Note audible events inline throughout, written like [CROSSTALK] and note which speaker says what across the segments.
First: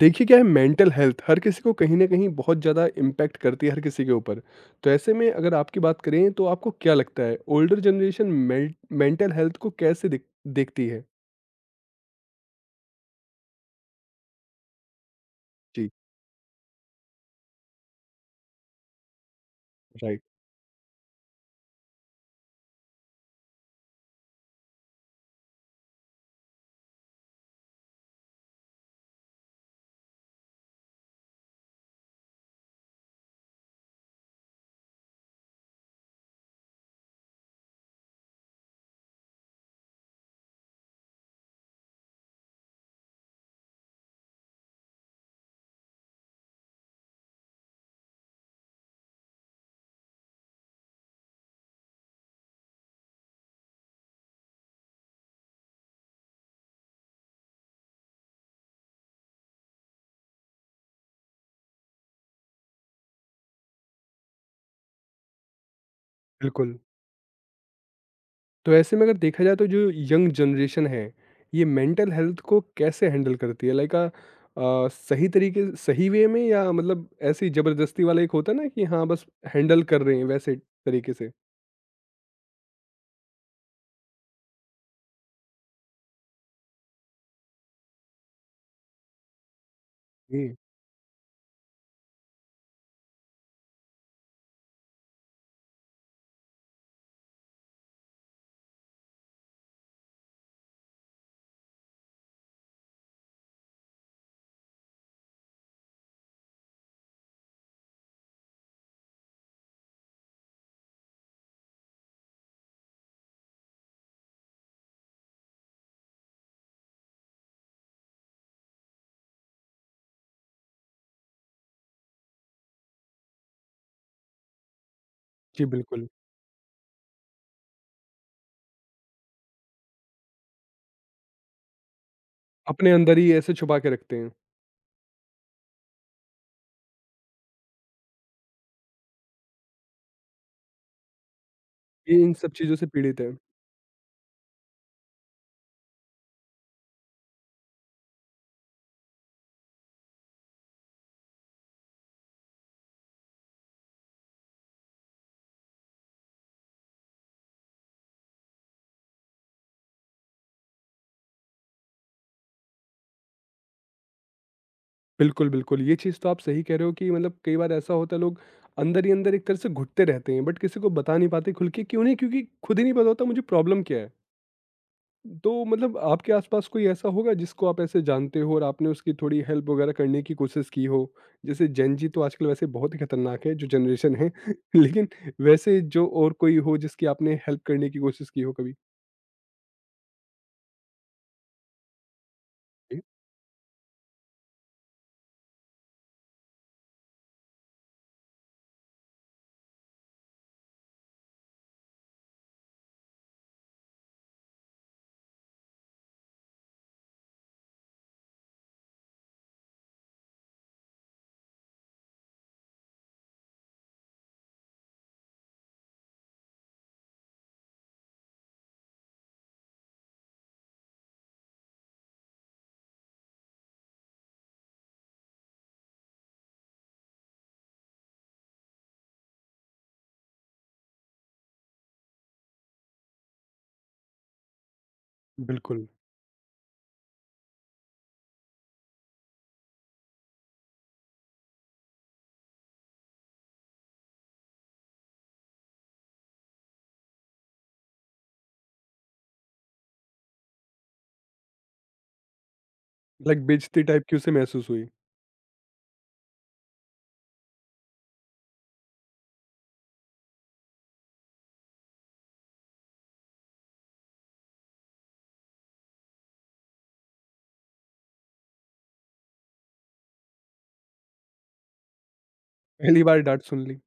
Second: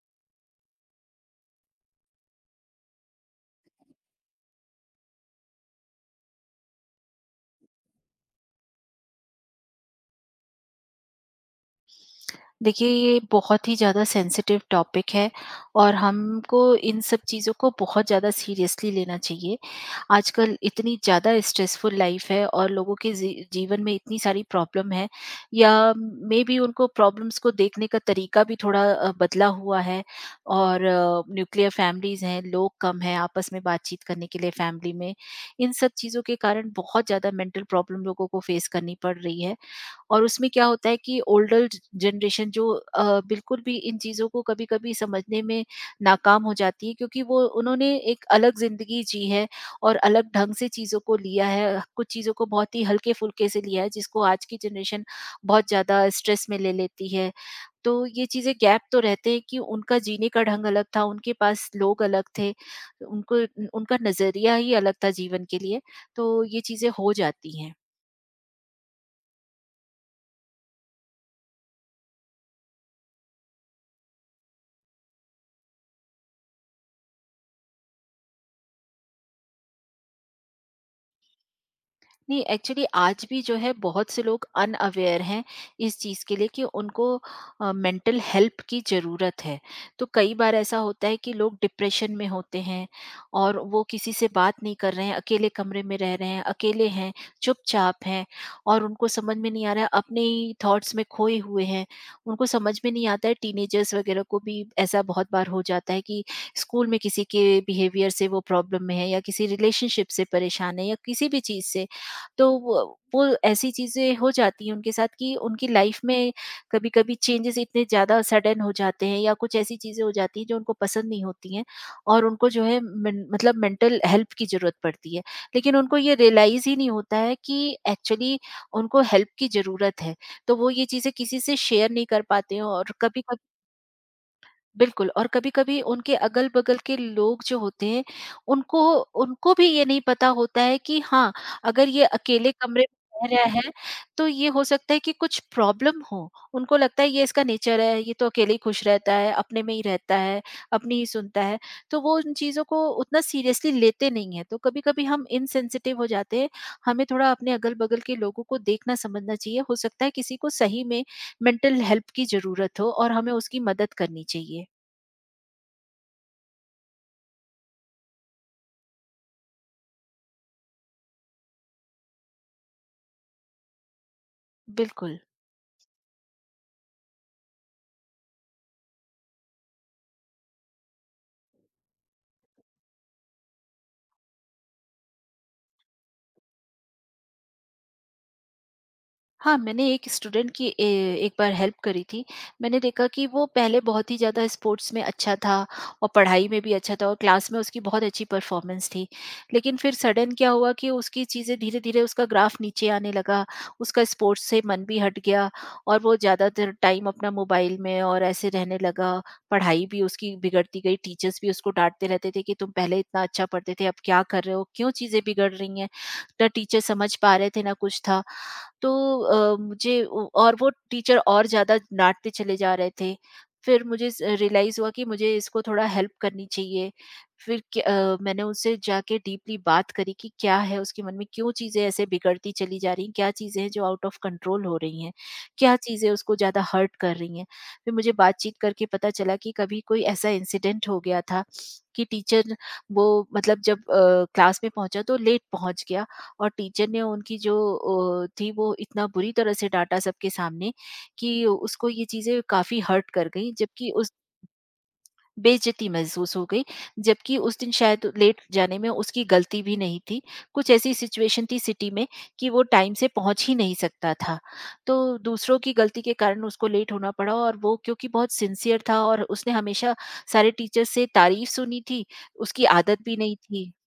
Speaker 1: देखिए क्या है, मेंटल हेल्थ हर किसी को कहीं ना कहीं बहुत ज़्यादा इम्पैक्ट करती है, हर किसी के ऊपर। तो ऐसे में अगर आपकी बात करें तो आपको क्या लगता है ओल्डर जनरेशन मेंटल हेल्थ को कैसे देखती है?
Speaker 2: देखिए, ये बहुत ही ज़्यादा सेंसिटिव टॉपिक है
Speaker 1: जी।
Speaker 2: और हमको इन सब चीज़ों को बहुत ज़्यादा सीरियसली लेना चाहिए।
Speaker 1: राइट।
Speaker 2: आजकल इतनी ज़्यादा स्ट्रेसफुल लाइफ़ है और लोगों के जीवन में इतनी सारी प्रॉब्लम है या मेबी उनको प्रॉब्लम्स को देखने का तरीका भी थोड़ा बदला हुआ है और न्यूक्लियर फैमिलीज़ हैं, लोग कम हैं आपस में बातचीत करने के लिए फैमिली में। इन सब चीज़ों के कारण बहुत ज़्यादा मेंटल प्रॉब्लम लोगों को फेस करनी पड़ रही है। और उसमें क्या होता है कि ओल्डर जनरेशन जो बिल्कुल भी इन चीज़ों को कभी-कभी समझने में नाकाम हो जाती है क्योंकि वो उन्होंने एक अलग ज़िंदगी जी है और अलग ढंग से चीज़ों को लिया है, कुछ चीज़ों को बहुत ही हल्के-फुल्के से लिया है जिसको आज की जनरेशन बहुत ज़्यादा स्ट्रेस में ले लेती है। तो ये चीज़ें गैप तो रहते हैं कि उनका जीने का ढंग अलग था, उनके पास लोग अलग थे, उनको उनका नज़रिया ही अलग था जीवन के लिए, तो ये
Speaker 1: बिल्कुल।
Speaker 2: चीज़ें हो जाती हैं।
Speaker 1: तो ऐसे में अगर देखा जाए तो जो यंग जनरेशन है ये मेंटल हेल्थ को कैसे हैंडल करती है? लाइक सही तरीके, सही वे में, या मतलब ऐसी ज़बरदस्ती वाला एक होता है ना कि हाँ बस हैंडल कर रहे हैं, वैसे तरीके से।
Speaker 2: नहीं, एक्चुअली आज भी जो है बहुत से लोग अनअवेयर हैं इस चीज़ के लिए कि उनको मेंटल हेल्प की ज़रूरत है। तो कई बार
Speaker 1: जी।
Speaker 2: ऐसा होता है कि लोग डिप्रेशन में होते हैं और वो किसी से बात नहीं कर रहे हैं, अकेले कमरे में रह रहे हैं, अकेले हैं, चुपचाप हैं और उनको समझ में नहीं आ रहा है, अपने ही थॉट्स में खोए हुए हैं। उनको समझ में नहीं आता है, टीनेजर्स वगैरह को भी ऐसा बहुत बार हो जाता है कि स्कूल में किसी के बिहेवियर से वो प्रॉब्लम में है या किसी रिलेशनशिप से परेशान है या किसी भी चीज़ से, तो वो ऐसी चीज़ें हो जाती हैं उनके साथ कि उनकी लाइफ में कभी-कभी चेंजेस इतने ज़्यादा सडन हो जाते हैं या कुछ ऐसी चीज़ें हो जाती हैं जो उनको पसंद नहीं होती हैं और उनको जो है मेन मतलब मेंटल हेल्प की ज़रूरत पड़ती है।
Speaker 1: जी।
Speaker 2: लेकिन उनको
Speaker 1: बिल्कुल।
Speaker 2: ये रियलाइज़ ही नहीं होता है कि एक्चुअली उनको हेल्प की ज़रूरत है। तो वो ये चीज़ें किसी से शेयर नहीं कर पाते हैं
Speaker 1: अपने
Speaker 2: और
Speaker 1: अंदर ही
Speaker 2: कभी-कभी।
Speaker 1: ऐसे छुपा के रखते हैं।
Speaker 2: बिल्कुल। और कभी-कभी उनके अगल-बगल के लोग जो होते हैं, उनको उनको भी ये नहीं पता होता है कि हाँ, अगर ये
Speaker 1: ये इन
Speaker 2: अकेले
Speaker 1: सब चीज़ों
Speaker 2: कमरे
Speaker 1: से पीड़ित
Speaker 2: में रह
Speaker 1: है।
Speaker 2: रहा है, तो ये हो सकता है कि कुछ प्रॉब्लम हो। उनको लगता है ये इसका नेचर है, ये तो अकेले ही खुश रहता है, अपने में ही रहता है, अपनी ही सुनता है। तो वो उन चीज़ों को उतना सीरियसली लेते नहीं हैं। तो कभी-कभी हम इनसेंसिटिव हो जाते हैं। हमें थोड़ा अपने अगल-बगल के लोगों को देखना समझना चाहिए। हो सकता है किसी को सही में मेंटल हेल्प की ज़रूरत हो और हमें उसकी मदद करनी चाहिए।
Speaker 1: बिल्कुल, बिल्कुल, ये चीज़ तो आप सही कह रहे हो कि मतलब कई बार ऐसा होता है लोग अंदर ही अंदर एक तरह से घुटते रहते हैं, बट किसी को बता नहीं पाते, खुल के क्यों नहीं? क्योंकि खुद ही नहीं पता होता मुझे प्रॉब्लम क्या है।
Speaker 2: बिल्कुल।
Speaker 1: तो मतलब आपके आसपास कोई ऐसा होगा जिसको आप ऐसे जानते हो और आपने उसकी थोड़ी हेल्प वगैरह करने की कोशिश की हो? जैसे जेन जी तो आजकल वैसे बहुत ही खतरनाक है जो जनरेशन है [LAUGHS] लेकिन वैसे जो और कोई हो जिसकी आपने हेल्प करने की कोशिश की हो कभी?
Speaker 2: हाँ, मैंने एक स्टूडेंट की ए एक बार हेल्प करी थी। मैंने
Speaker 1: जी।
Speaker 2: देखा कि वो पहले बहुत ही ज़्यादा स्पोर्ट्स में अच्छा था और पढ़ाई में भी अच्छा था और क्लास में उसकी बहुत अच्छी परफ़ॉर्मेंस थी। लेकिन फिर सडन क्या हुआ कि उसकी चीज़ें धीरे-धीरे, उसका ग्राफ नीचे आने लगा, उसका स्पोर्ट्स से मन भी हट गया और वो ज़्यादातर टाइम अपना मोबाइल में और ऐसे रहने लगा। पढ़ाई भी उसकी बिगड़ती गई, टीचर्स भी उसको डाँटते रहते थे कि तुम पहले इतना अच्छा पढ़ते थे, अब क्या कर रहे हो? क्यों चीज़ें बिगड़ रही हैं? ना टीचर समझ पा रहे थे, ना कुछ था। तो अ, मुझे ओ और वो टीचर और ज़्यादा डाँटते चले जा रहे थे। फिर मुझे स रियलाइज़ हुआ कि मुझे इसको थोड़ा हेल्प करनी चाहिए। फिर मैंने उससे जाके डीपली बात करी कि क्या है उसके मन में, क्यों चीज़ें ऐसे बिगड़ती चली जा रही हैं, क्या चीज़ें हैं जो आउट ऑफ कंट्रोल हो रही हैं, क्या
Speaker 1: बिल्कुल।
Speaker 2: चीज़ें उसको ज़्यादा हर्ट कर रही हैं। फिर मुझे बातचीत करके पता चला कि कभी कोई ऐसा इंसिडेंट हो गया था कि टीचर, वो मतलब जब क्लास में पहुँचा तो लेट पहुँच गया और टीचर ने उनकी जो थी, वो इतना बुरी तरह से डाँटा सबके सामने कि उसको ये चीज़ें काफ़ी हर्ट कर
Speaker 1: लाइक
Speaker 2: गईं।
Speaker 1: बेइज्जती
Speaker 2: जबकि
Speaker 1: टाइप
Speaker 2: उस
Speaker 1: की उसे महसूस हुई।
Speaker 2: बेइज्जती महसूस हो गई, जबकि उस दिन शायद लेट जाने में उसकी गलती भी नहीं थी। कुछ ऐसी सिचुएशन थी सिटी में कि वो टाइम से पहुँच ही नहीं सकता था। तो दूसरों की गलती के कारण उसको लेट होना पड़ा और वो क्योंकि बहुत सिंसियर था और उसने हमेशा सारे टीचर्स से तारीफ़ सुनी थी, उसकी आदत
Speaker 1: पहली
Speaker 2: भी
Speaker 1: बार
Speaker 2: नहीं
Speaker 1: डाँट सुन
Speaker 2: थी।
Speaker 1: ली।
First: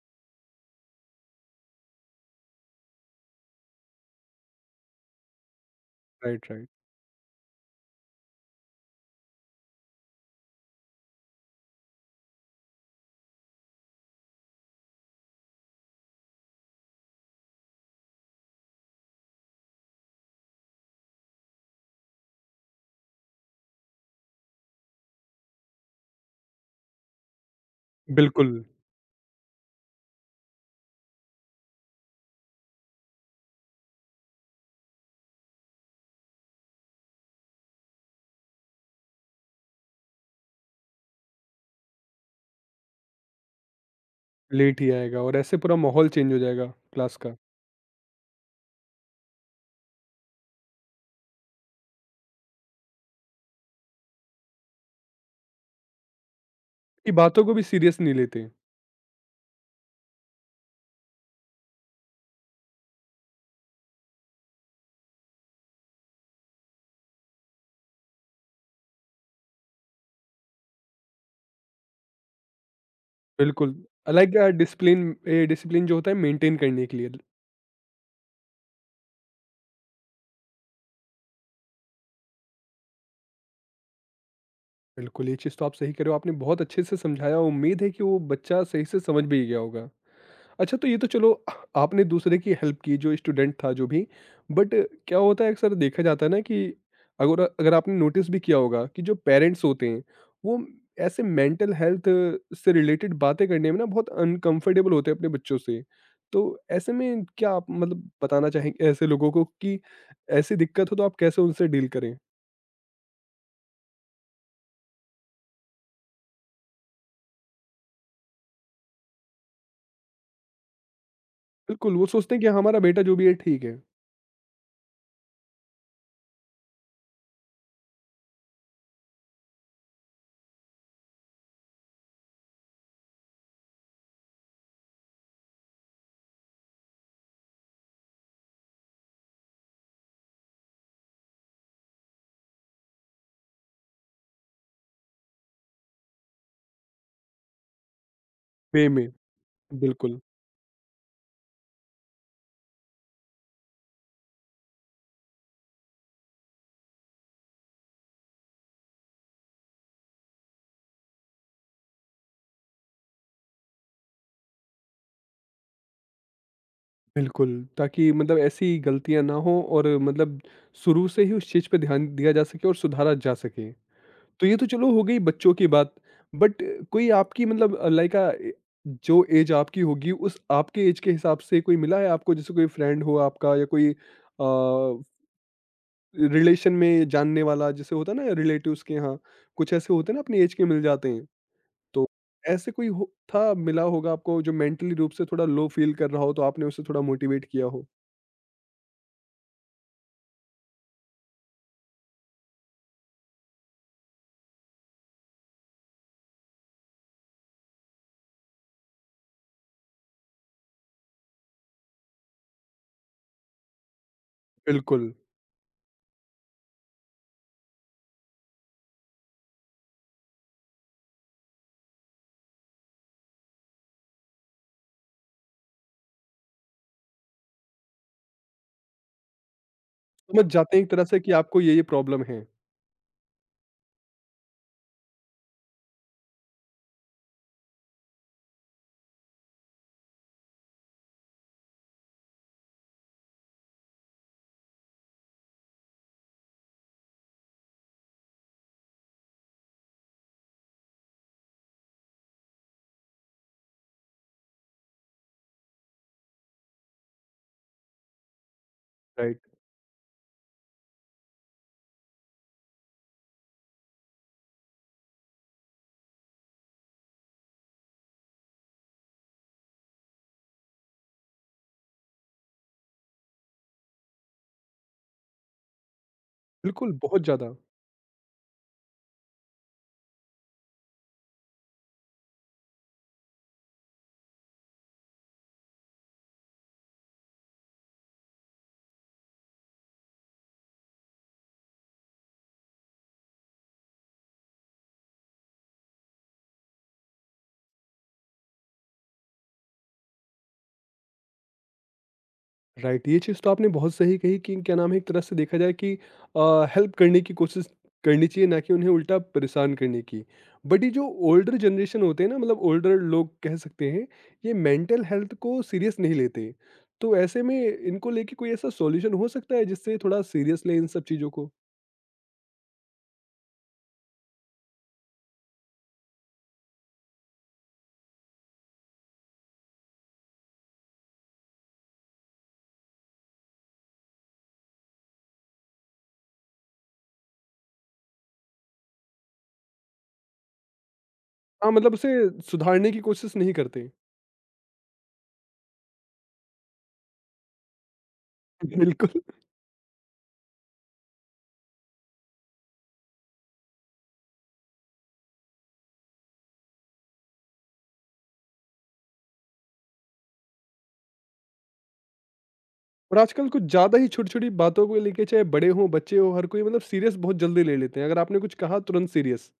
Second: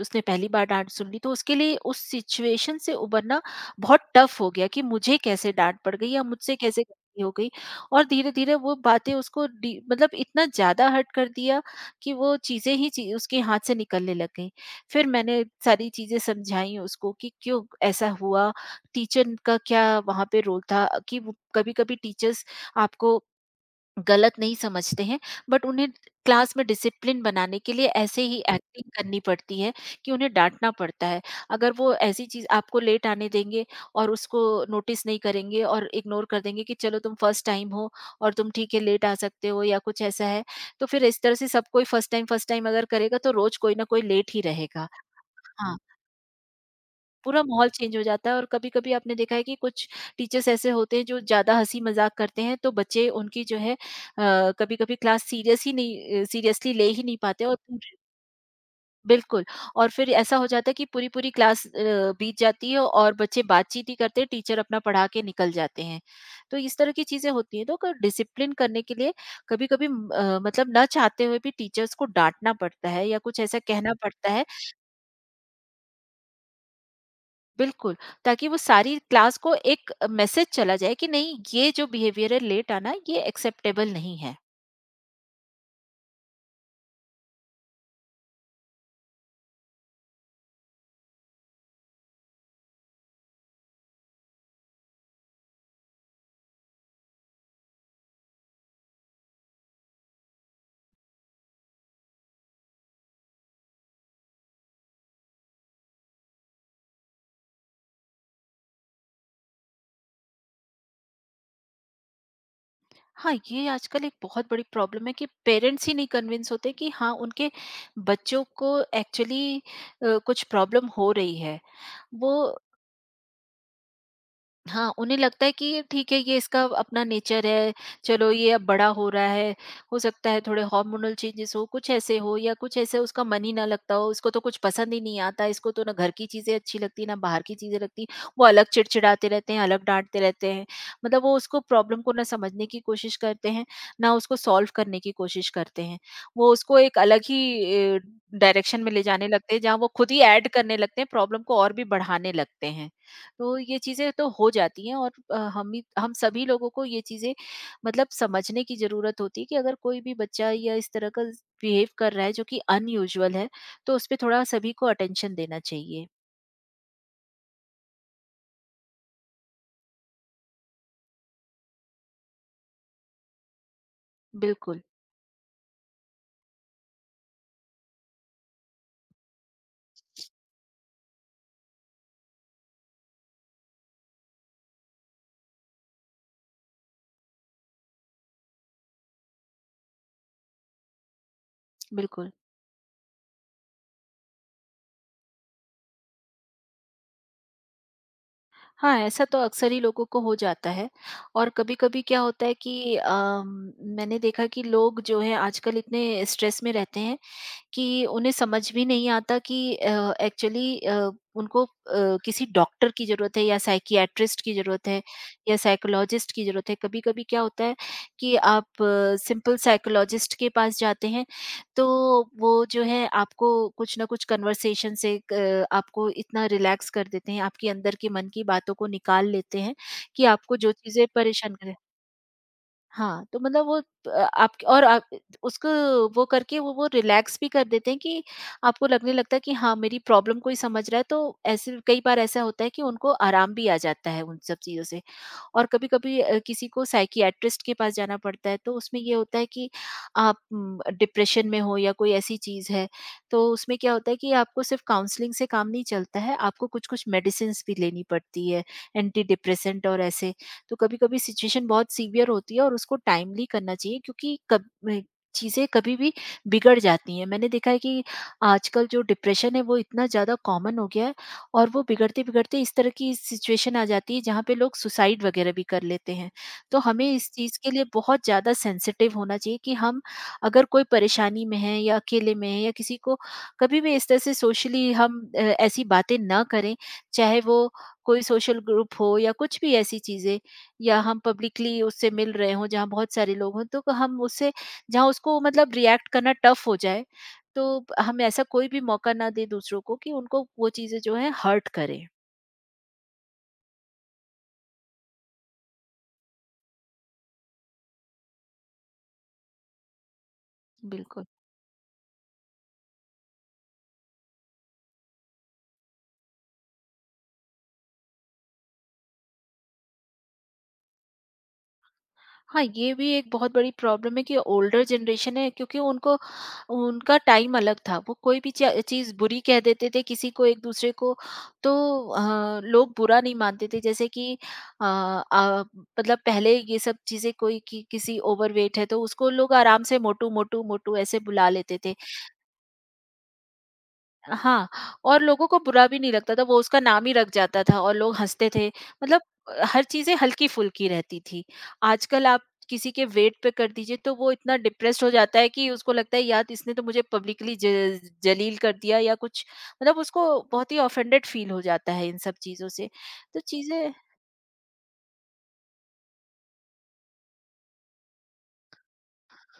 Speaker 2: उसने पहली बार डाँट सुन ली तो उसके लिए उस सिचुएशन से उबरना बहुत टफ हो गया कि मुझे कैसे डाँट पड़ गई या
Speaker 1: राइट,
Speaker 2: मुझसे
Speaker 1: राइट।
Speaker 2: कैसे गलती हो गई। और धीरे-धीरे वो बातें उसको डी मतलब इतना ज़्यादा हर्ट कर दिया कि वो चीज़ें ही ची उसके हाथ से निकलने लग गईं। फिर मैंने सारी चीज़ें समझाई उसको कि क्यों ऐसा हुआ, टीचर का क्या वहाँ पे रोल था, कि वो कभी-कभी टीचर्स आपको गलत नहीं समझते हैं बट उन्हें क्लास में डिसिप्लिन बनाने के लिए ऐसे ही
Speaker 1: बिल्कुल।
Speaker 2: एक्टिंग करनी पड़ती है कि उन्हें डांटना पड़ता है। अगर वो ऐसी चीज आपको लेट आने देंगे और उसको नोटिस नहीं करेंगे और इग्नोर कर देंगे कि चलो तुम फर्स्ट टाइम हो और तुम ठीक है, लेट आ सकते हो या कुछ ऐसा है, तो फिर इस तरह से सब कोई फर्स्ट टाइम अगर करेगा तो रोज कोई ना कोई लेट ही
Speaker 1: लेट
Speaker 2: रहेगा।
Speaker 1: ही आएगा और ऐसे
Speaker 2: हाँ,
Speaker 1: पूरा माहौल चेंज हो जाएगा, क्लास का।
Speaker 2: पूरा माहौल चेंज हो जाता है और कभी-कभी आपने देखा है कि कुछ टीचर्स ऐसे होते हैं जो ज़्यादा हँसी-मज़ाक करते हैं, तो बच्चे उनकी जो है कभी-कभी क्लास सीरियस ही नहीं, सीरियसली ले ही
Speaker 1: कि
Speaker 2: नहीं पाते
Speaker 1: बातों को
Speaker 2: और
Speaker 1: भी सीरियस नहीं लेते।
Speaker 2: बिल्कुल। और फिर ऐसा हो जाता है कि पूरी-पूरी क्लास बीत जाती है और बच्चे बातचीत ही करते हैं, टीचर अपना पढ़ा के निकल जाते हैं। तो इस तरह की चीज़ें होती हैं, तो क डिसिप्लिन करने के लिए कभी-कभी मतलब ना चाहते हुए भी टीचर्स को डाँटना पड़ता है या कुछ ऐसा
Speaker 1: बिल्कुल,
Speaker 2: कहना पड़ता
Speaker 1: लाइक
Speaker 2: है।
Speaker 1: डिसिप्लिन ए डिसिप्लिन जो होता है मेंटेन करने के लिए।
Speaker 2: बिल्कुल, ताकि वो सारी क्लास को एक मैसेज चला जाए कि नहीं, ये जो बिहेवियर है लेट आना, ये एक्सेप्टेबल नहीं है।
Speaker 1: बिल्कुल, ये चीज़ तो आप सही कह रहे हो, आपने बहुत अच्छे से समझाया, उम्मीद है कि वो बच्चा सही से समझ भी गया होगा। अच्छा तो ये तो चलो, आपने दूसरे की हेल्प की जो स्टूडेंट था जो भी, बट क्या होता है अक्सर देखा जाता है ना कि अगर अगर आपने नोटिस भी किया होगा कि जो पेरेंट्स होते हैं वो ऐसे मेंटल हेल्थ से रिलेटेड बातें करने में ना बहुत अनकंफर्टेबल होते हैं अपने बच्चों से। तो ऐसे में क्या आप मतलब बताना चाहेंगे ऐसे लोगों को कि ऐसी दिक्कत हो तो आप कैसे उनसे डील करें?
Speaker 2: हाँ, ये आजकल एक बहुत बड़ी प्रॉब्लम है कि पेरेंट्स ही नहीं कन्विंस होते कि हाँ, उनके बच्चों को एक्चुअली कुछ प्रॉब्लम हो रही है।
Speaker 1: बिल्कुल, वो
Speaker 2: वो
Speaker 1: सोचते हैं कि हमारा बेटा जो भी है ठीक है।
Speaker 2: हाँ, उन्हें लगता है कि ये ठीक है, ये इसका अपना नेचर है, चलो ये अब बड़ा हो रहा है, हो सकता है थोड़े हार्मोनल चेंजेस हो, कुछ ऐसे हो या कुछ ऐसे उसका मन ही ना लगता हो, इसको तो कुछ पसंद ही नहीं आता, इसको तो ना घर की चीज़ें अच्छी लगती, ना बाहर की चीज़ें लगती, वो अलग चिड़चिड़ाते रहते हैं, अलग डाँटते रहते हैं। मतलब वो उसको, प्रॉब्लम को ना समझने की कोशिश करते हैं, ना उसको सॉल्व करने की कोशिश करते हैं। वो उसको एक अलग ही डायरेक्शन
Speaker 1: वे
Speaker 2: में ले
Speaker 1: में।
Speaker 2: जाने लगते हैं, जहाँ वो खुद
Speaker 1: बिल्कुल।
Speaker 2: ही ऐड करने लगते हैं, प्रॉब्लम को और भी बढ़ाने लगते हैं। तो ये चीज़ें तो हो जाती हैं और हम सभी लोगों को ये चीज़ें मतलब समझने की ज़रूरत होती है कि अगर कोई भी बच्चा या इस तरह का बिहेव कर रहा है जो कि अनयूजुअल है, तो उस पे थोड़ा सभी को अटेंशन देना चाहिए।
Speaker 1: बिल्कुल, ताकि मतलब ऐसी गलतियाँ ना हो और मतलब शुरू से ही उस चीज़ पे ध्यान दिया जा सके और सुधारा जा सके। तो ये तो
Speaker 2: बिल्कुल,
Speaker 1: चलो हो गई बच्चों की बात, बट कोई आपकी मतलब लाइक जो ऐज आपकी होगी उस आपके ऐज के हिसाब से कोई मिला है आपको? जैसे कोई फ्रेंड हो आपका या कोई रिलेशन में जानने वाला, जैसे होता है ना रिलेटिव्स के यहाँ, कुछ ऐसे होते हैं ना अपनी ऐज के मिल जाते हैं। तो
Speaker 2: बिल्कुल।
Speaker 1: ऐसे कोई हो था, मिला होगा आपको जो मेंटली रूप से थोड़ा लो फील कर रहा हो तो आपने उसे थोड़ा मोटिवेट किया हो?
Speaker 2: हाँ, ऐसा तो अक्सर ही लोगों को हो जाता है और कभी-कभी क्या होता है कि मैंने देखा कि लोग जो हैं आजकल इतने स्ट्रेस में रहते हैं कि उन्हें समझ भी नहीं आता कि एक्चुअली उनको किसी डॉक्टर की ज़रूरत है या साइकियाट्रिस्ट की ज़रूरत है
Speaker 1: बिल्कुल।
Speaker 2: या साइकोलॉजिस्ट की ज़रूरत है। कभी-कभी क्या होता है कि आप सिंपल साइकोलॉजिस्ट के पास जाते हैं, तो वो जो है आपको कुछ ना कुछ कन्वर्सेशन से क आपको इतना रिलैक्स कर देते हैं, आपके अंदर के मन की बातों को निकाल लेते हैं कि
Speaker 1: समझ
Speaker 2: आपको जो
Speaker 1: जाते हैं एक तरह
Speaker 2: चीज़ें
Speaker 1: से कि
Speaker 2: परेशान
Speaker 1: आपको
Speaker 2: करें,
Speaker 1: ये-ये प्रॉब्लम है।
Speaker 2: हाँ, तो मतलब वो आप और आप उसको वो करके वो रिलैक्स भी कर देते हैं कि आपको लगने लगता है कि हाँ, मेरी प्रॉब्लम कोई समझ रहा है, तो ऐसे कई बार ऐसा होता है कि उनको आराम भी आ जाता है उन सब चीज़ों से। और कभी-कभी किसी को साइकियाट्रिस्ट के पास जाना पड़ता है, तो उसमें ये होता है कि आप डिप्रेशन में हो या कोई ऐसी चीज़ है, तो उसमें क्या होता है कि आपको सिर्फ काउंसलिंग से काम नहीं चलता है, आपको कुछ-कुछ मेडिसिन्स भी लेनी पड़ती है, एंटी
Speaker 1: राइट।
Speaker 2: डिप्रेसेंट और ऐसे। तो कभी-कभी सिचुएशन बहुत सीवियर होती है और उसको टाइमली करना चाहिए क्योंकि कब अ, चीज़ें कभी भी बिगड़ जाती हैं। मैंने देखा है कि आजकल जो डिप्रेशन है, वो इतना ज़्यादा कॉमन हो गया है और वो बिगड़ते-बिगड़ते इस तरह की सिचुएशन आ जाती है जहाँ पे लोग सुसाइड वगैरह भी कर लेते हैं। तो
Speaker 1: बिल्कुल,
Speaker 2: हमें
Speaker 1: बहुत
Speaker 2: इस
Speaker 1: ज़्यादा।
Speaker 2: चीज़ के लिए बहुत ज़्यादा सेंसिटिव होना चाहिए कि हम अगर कोई परेशानी में हैं या अकेले में हैं या किसी को कभी भी इस तरह से सोशली हम ऐसी बातें ना करें, चाहे वो कोई सोशल ग्रुप हो या कुछ भी ऐसी चीज़ें या हम पब्लिकली उससे मिल रहे हों जहाँ बहुत सारे लोग हों, तो हम उससे, जहाँ उसको मतलब रिएक्ट करना टफ हो जाए, तो हम ऐसा कोई भी मौका ना दें दूसरों को कि उनको वो चीज़ें जो है हर्ट करें।
Speaker 1: राइट। ये चीज़ तो आपने बहुत सही कही कि क्या नाम है, एक तरह से देखा जाए कि अ, हेल्प करने की कोशिश करनी चाहिए, ना कि उन्हें उल्टा परेशान करने की। बट ये जो
Speaker 2: बिल्कुल।
Speaker 1: ओल्डर जनरेशन होते हैं ना, मतलब ओल्डर लोग कह सकते हैं, ये मेंटल हेल्थ को सीरियस नहीं लेते। तो ऐसे में इनको लेके कोई ऐसा सॉल्यूशन हो सकता है जिससे थोड़ा सीरियस लें इन सब चीज़ों को?
Speaker 2: हाँ, ये भी एक बहुत बड़ी प्रॉब्लम है कि ओल्डर जनरेशन है, क्योंकि उनको, उनका टाइम अलग था। वो कोई भी च चीज़ बुरी कह देते थे किसी को, एक-दूसरे को। तो लोग बुरा नहीं मानते थे। जैसे कि अ अ, मतलब पहले ये सब चीज़ें, कोई कि किसी ओवरवेट है तो उसको लोग आराम से मोटू, मोटू, मोटू ऐसे बुला
Speaker 1: हाँ,
Speaker 2: लेते थे।
Speaker 1: मतलब उसे सुधारने की कोशिश नहीं करते।
Speaker 2: हाँ, और लोगों को बुरा भी नहीं लगता था, वो उसका नाम ही रख जाता था और लोग हँसते थे।
Speaker 1: [LAUGHS]
Speaker 2: मतलब
Speaker 1: बिल्कुल।
Speaker 2: हर चीज़ें हल्की-फुल्की रहती थी। आजकल आप किसी के वेट पे कर दीजिए तो वो इतना डिप्रेस्ड हो जाता है कि उसको लगता है, यार इसने तो मुझे पब्लिकली ज जलील कर दिया या कुछ, मतलब उसको बहुत ही ऑफेंडेड फील हो जाता है इन सब चीज़ों से।
Speaker 1: और
Speaker 2: तो
Speaker 1: आजकल कुछ
Speaker 2: चीज़ें,
Speaker 1: ज़्यादा ही छोटी-छोटी बातों को लेके चाहे बड़े हों, बच्चे हों, हर कोई मतलब सीरियस बहुत जल्दी ले लेते हैं। अगर आपने कुछ कहा तुरंत सीरियस।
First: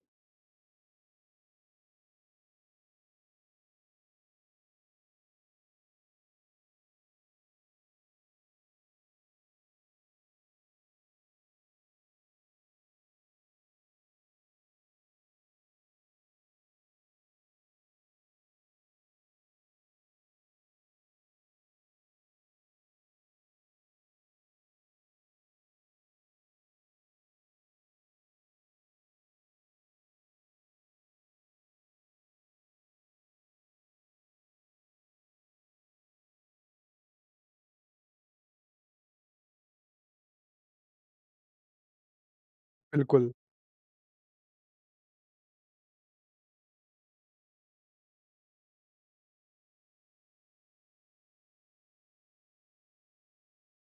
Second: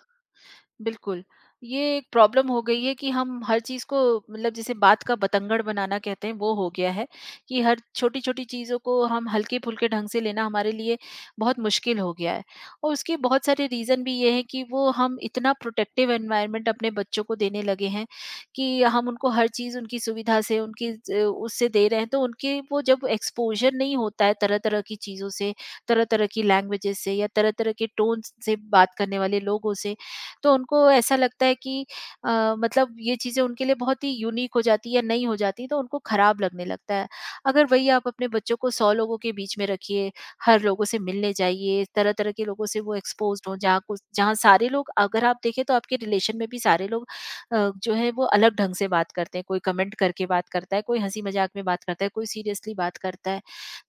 Speaker 2: बिल्कुल, ये एक प्रॉब्लम हो गई है कि हम हर चीज़ को, मतलब जिसे बात का बतंगड़ बनाना कहते हैं, वो हो गया है कि हर छोटी-छोटी चीज़ों को हम हल्के-फुल्के ढंग से लेना हमारे लिए बहुत मुश्किल हो गया है। और उसके बहुत सारे रीज़न भी ये हैं कि वो हम इतना प्रोटेक्टिव एनवायरनमेंट अपने बच्चों को देने लगे हैं कि हम उनको हर चीज़ उनकी सुविधा से, उनकी ज उससे दे रहे हैं, तो उनके, वो जब एक्सपोज़र नहीं होता है तरह-तरह की चीज़ों से, तरह-तरह की लैंग्वेजेज़ से या तरह-तरह के टोन्स से बात करने वाले लोगों से, तो उनको ऐसा लगता है कि अ, मतलब ये चीज़ें उनके लिए बहुत ही यूनिक हो जाती है या नई हो जाती है, तो उनको खराब लगने लगता है। अगर वही आप अपने बच्चों को 100 लोगों के बीच में रखिए, हर लोगों से मिलने जाइए, तरह-तरह के लोगों से वो
Speaker 1: बिल्कुल।
Speaker 2: एक्सपोज़्ड हों, जहाँ कुछ, जहाँ सारे लोग, अगर आप देखें तो आपके रिलेशन में भी सारे लोग जो है वो अलग ढंग से बात करते हैं, कोई कमेंट करके बात करता है, कोई हँसी मज़ाक में बात करता है, कोई सीरियसली बात करता है।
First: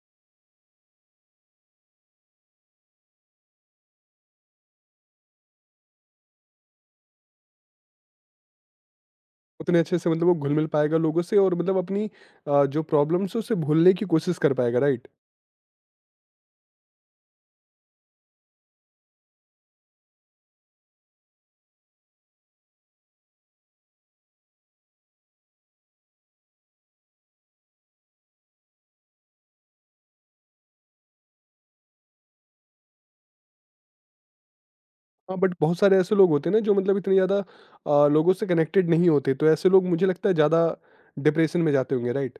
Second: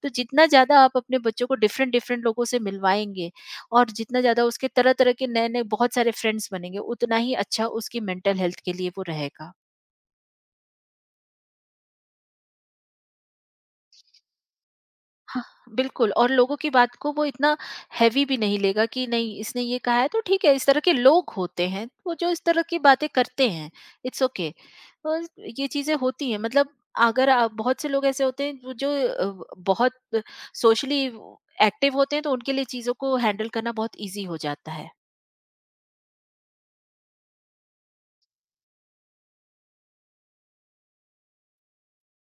Speaker 2: तो जितना ज़्यादा आप अपने बच्चों को डिफरेंट-डिफरेंट लोगों से मिलवाएँगे और जितना ज़्यादा उसके तरह-तरह के नए-नए बहुत सारे फ्रेंड्स बनेंगे, उतना ही अच्छा उसकी मेंटल हेल्थ के लिए वो रहेगा।
Speaker 1: उतने अच्छे से मतलब वो घुल-मिल पाएगा लोगों से और मतलब अपनी जो प्रॉब्लम्स हैं उससे भूलने की कोशिश कर पाएगा, राइट?
Speaker 2: हाँ, बिल्कुल, और लोगों की बात को वो इतना हेवी भी नहीं लेगा कि नहीं, इसने ये कहा है तो ठीक है, इस तरह के लोग होते हैं, वो जो इस तरह की बातें करते हैं, इट्स ओके। और ये चीज़ें होती हैं, मतलब अगर आप, बहुत से लोग ऐसे होते हैं जो जो बहुत सोशली एक्टिव होते हैं, तो उनके लिए चीज़ों को हैंडल करना बहुत ईज़ी हो जाता है।
Speaker 1: हाँ, बट बहुत सारे ऐसे लोग होते हैं ना जो मतलब इतने ज़्यादा लोगों से कनेक्टेड नहीं होते, तो ऐसे लोग मुझे लगता है ज़्यादा डिप्रेशन में जाते होंगे, राइट?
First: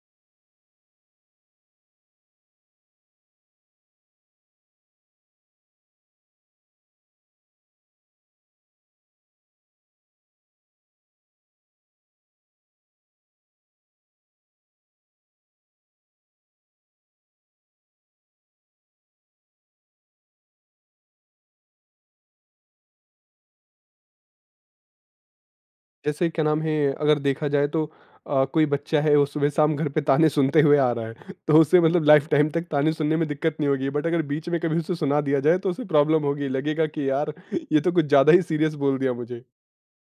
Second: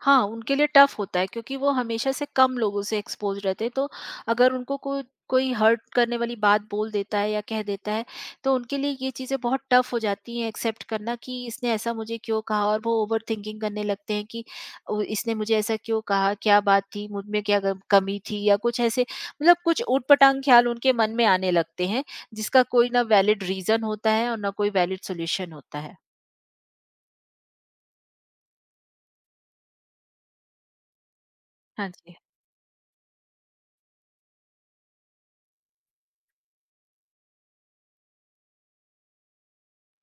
Speaker 2: हाँ, उनके लिए टफ़ होता है, क्योंकि वो हमेशा से कम लोगों से एक्सपोज़ रहते हैं, तो अगर उनको को कोई हर्ट करने वाली बात बोल देता है या कह देता है, तो उनके लिए ये चीज़ें बहुत टफ़ हो जाती हैं एक्सेप्ट करना कि इसने ऐसा मुझे क्यों कहा, और वो ओवरथिंकिंग करने लगते हैं कि इसने मुझे ऐसा क्यों कहा, क्या बात थी, मुझ में क्या ग कमी थी या कुछ ऐसे, मतलब कुछ ऊट-पटांग ख़्याल उनके मन में आने लगते हैं, जिसका कोई ना वैलिड रीज़न होता है और ना कोई वैलिड सॉल्यूशन होता है।
Speaker 1: जैसे क्या नाम है, अगर देखा जाए तो कोई बच्चा है वो सुबह शाम घर पे ताने सुनते हुए आ रहा है [LAUGHS] तो उसे
Speaker 2: हाँ
Speaker 1: मतलब
Speaker 2: जी।
Speaker 1: लाइफ टाइम तक ताने सुनने में दिक्कत नहीं होगी, बट अगर बीच में कभी उसे सुना दिया जाए तो उसे प्रॉब्लम होगी, लगेगा कि यार [LAUGHS] ये तो कुछ ज़्यादा ही सीरियस बोल दिया मुझे।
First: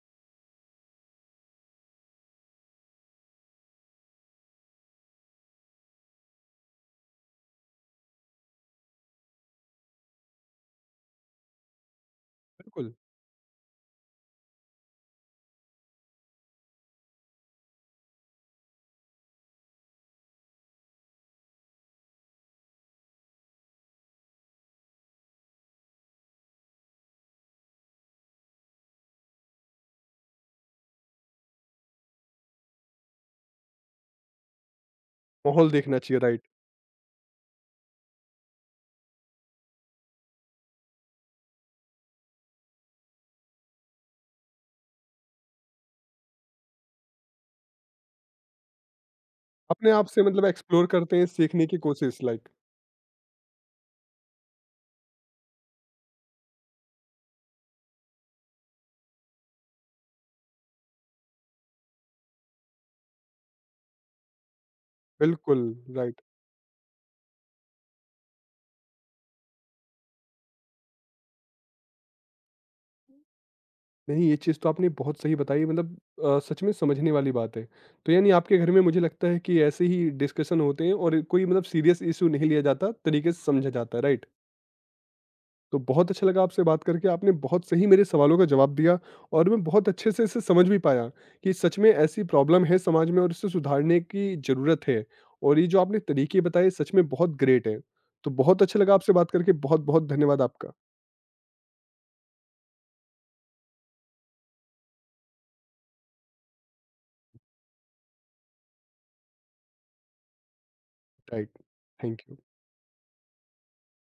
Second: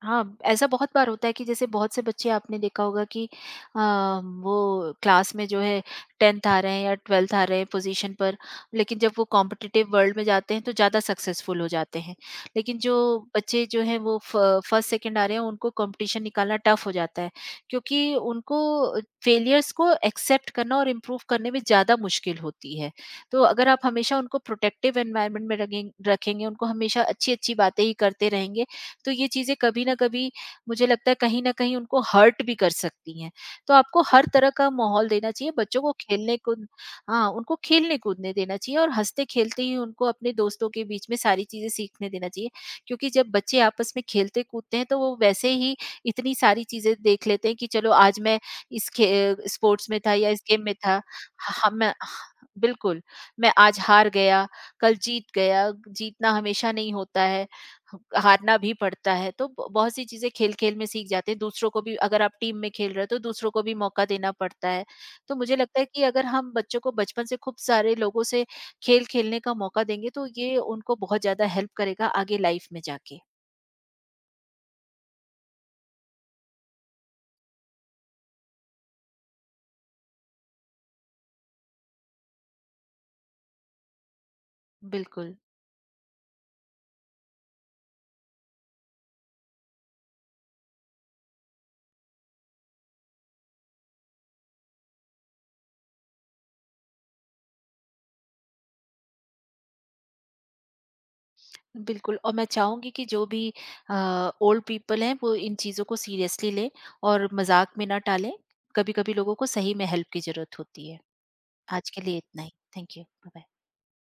Speaker 2: हाँ, ऐसा बहुत बार होता है कि जैसे बहुत से बच्चे आपने देखा होगा कि अ, वो क्लास में जो है, 10th आ रहे हैं या 12th आ रहे हैं पोजीशन पर, लेकिन जब वो कॉम्पिटिटिव वर्ल्ड में जाते हैं तो ज़्यादा सक्सेसफुल हो जाते हैं। लेकिन जो
Speaker 1: बिल्कुल।
Speaker 2: बच्चे जो हैं वो फ फर्स्ट, सेकंड आ रहे हैं, उनको कॉम्पिटिशन निकालना टफ हो जाता है, क्योंकि उनको फेलियर्स को एक्सेप्ट करना और इम्प्रूव करने में ज़्यादा मुश्किल होती है। तो अगर आप हमेशा उनको प्रोटेक्टिव एनवायरनमेंट में रगें रखेंगे, उनको हमेशा अच्छी-अच्छी बातें ही करते रहेंगे, तो ये चीज़ें कभी ना कभी, मुझे लगता है कहीं ना कहीं उनको हर्ट भी कर सकती हैं। तो आपको हर तरह का माहौल देना चाहिए,
Speaker 1: माहौल
Speaker 2: बच्चों को
Speaker 1: देखना चाहिए।
Speaker 2: खेलने
Speaker 1: राइट।
Speaker 2: कूद, हाँ, उनको खेलने कूदने देना चाहिए और हँसते-खेलते ही उनको अपने दोस्तों के बीच में सारी चीज़ें सीखने देना चाहिए। क्योंकि जब बच्चे आपस में खेलते कूदते हैं तो वो वैसे ही इतनी सारी चीज़ें देख लेते हैं कि चलो, आज मैं इस खे स्पोर्ट्स
Speaker 1: अपने
Speaker 2: में
Speaker 1: आप
Speaker 2: था
Speaker 1: से
Speaker 2: या इस
Speaker 1: मतलब
Speaker 2: गेम में
Speaker 1: एक्सप्लोर
Speaker 2: था।
Speaker 1: करते हैं, सीखने
Speaker 2: हाँ,
Speaker 1: की
Speaker 2: मैं
Speaker 1: कोशिश,
Speaker 2: हाँ,
Speaker 1: लाइक।
Speaker 2: बिल्कुल, मैं आज हार गया, कल जीत गया, जीतना हमेशा नहीं होता है। हारना भी पड़ता है, तो बहुत सी चीजें खेल खेल में सीख जाते हैं, दूसरों को भी, अगर आप टीम में खेल रहे हो तो दूसरों को भी मौका देना पड़ता है। तो मुझे
Speaker 1: बिल्कुल।
Speaker 2: लगता है कि
Speaker 1: राइट।
Speaker 2: अगर हम बच्चों को बचपन से खूब सारे लोगों से खेल खेलने का मौका देंगे तो ये उनको बहुत ज्यादा हेल्प करेगा आगे लाइफ में जाके।
Speaker 1: नहीं, ये चीज़ तो आपने बहुत सही बताई, मतलब सच में समझने वाली बात है। तो यानी आपके घर में मुझे लगता है कि ऐसे ही डिस्कशन होते हैं और कोई मतलब सीरियस इश्यू नहीं लिया जाता, तरीके से समझा जाता है, राइट?
Speaker 2: बिल्कुल।
Speaker 1: तो बहुत अच्छा लगा आपसे बात करके, आपने बहुत सही मेरे सवालों का जवाब दिया और मैं बहुत अच्छे से इसे समझ भी पाया कि सच में ऐसी प्रॉब्लम है समाज में और इसे सुधारने की ज़रूरत है और ये जो आपने तरीके बताए सच में बहुत ग्रेट हैं। तो बहुत अच्छा लगा आपसे बात करके, बहुत-बहुत धन्यवाद आपका।
Speaker 2: बिल्कुल, और मैं चाहूंगी कि जो भी ओल्ड पीपल हैं वो इन चीजों को सीरियसली लें और मजाक में ना टालें। कभी कभी लोगों को सही में हेल्प की जरूरत होती है।
Speaker 1: राइट,
Speaker 2: आज के लिए
Speaker 1: थैंक यू।
Speaker 2: इतना ही। Thank you, bye.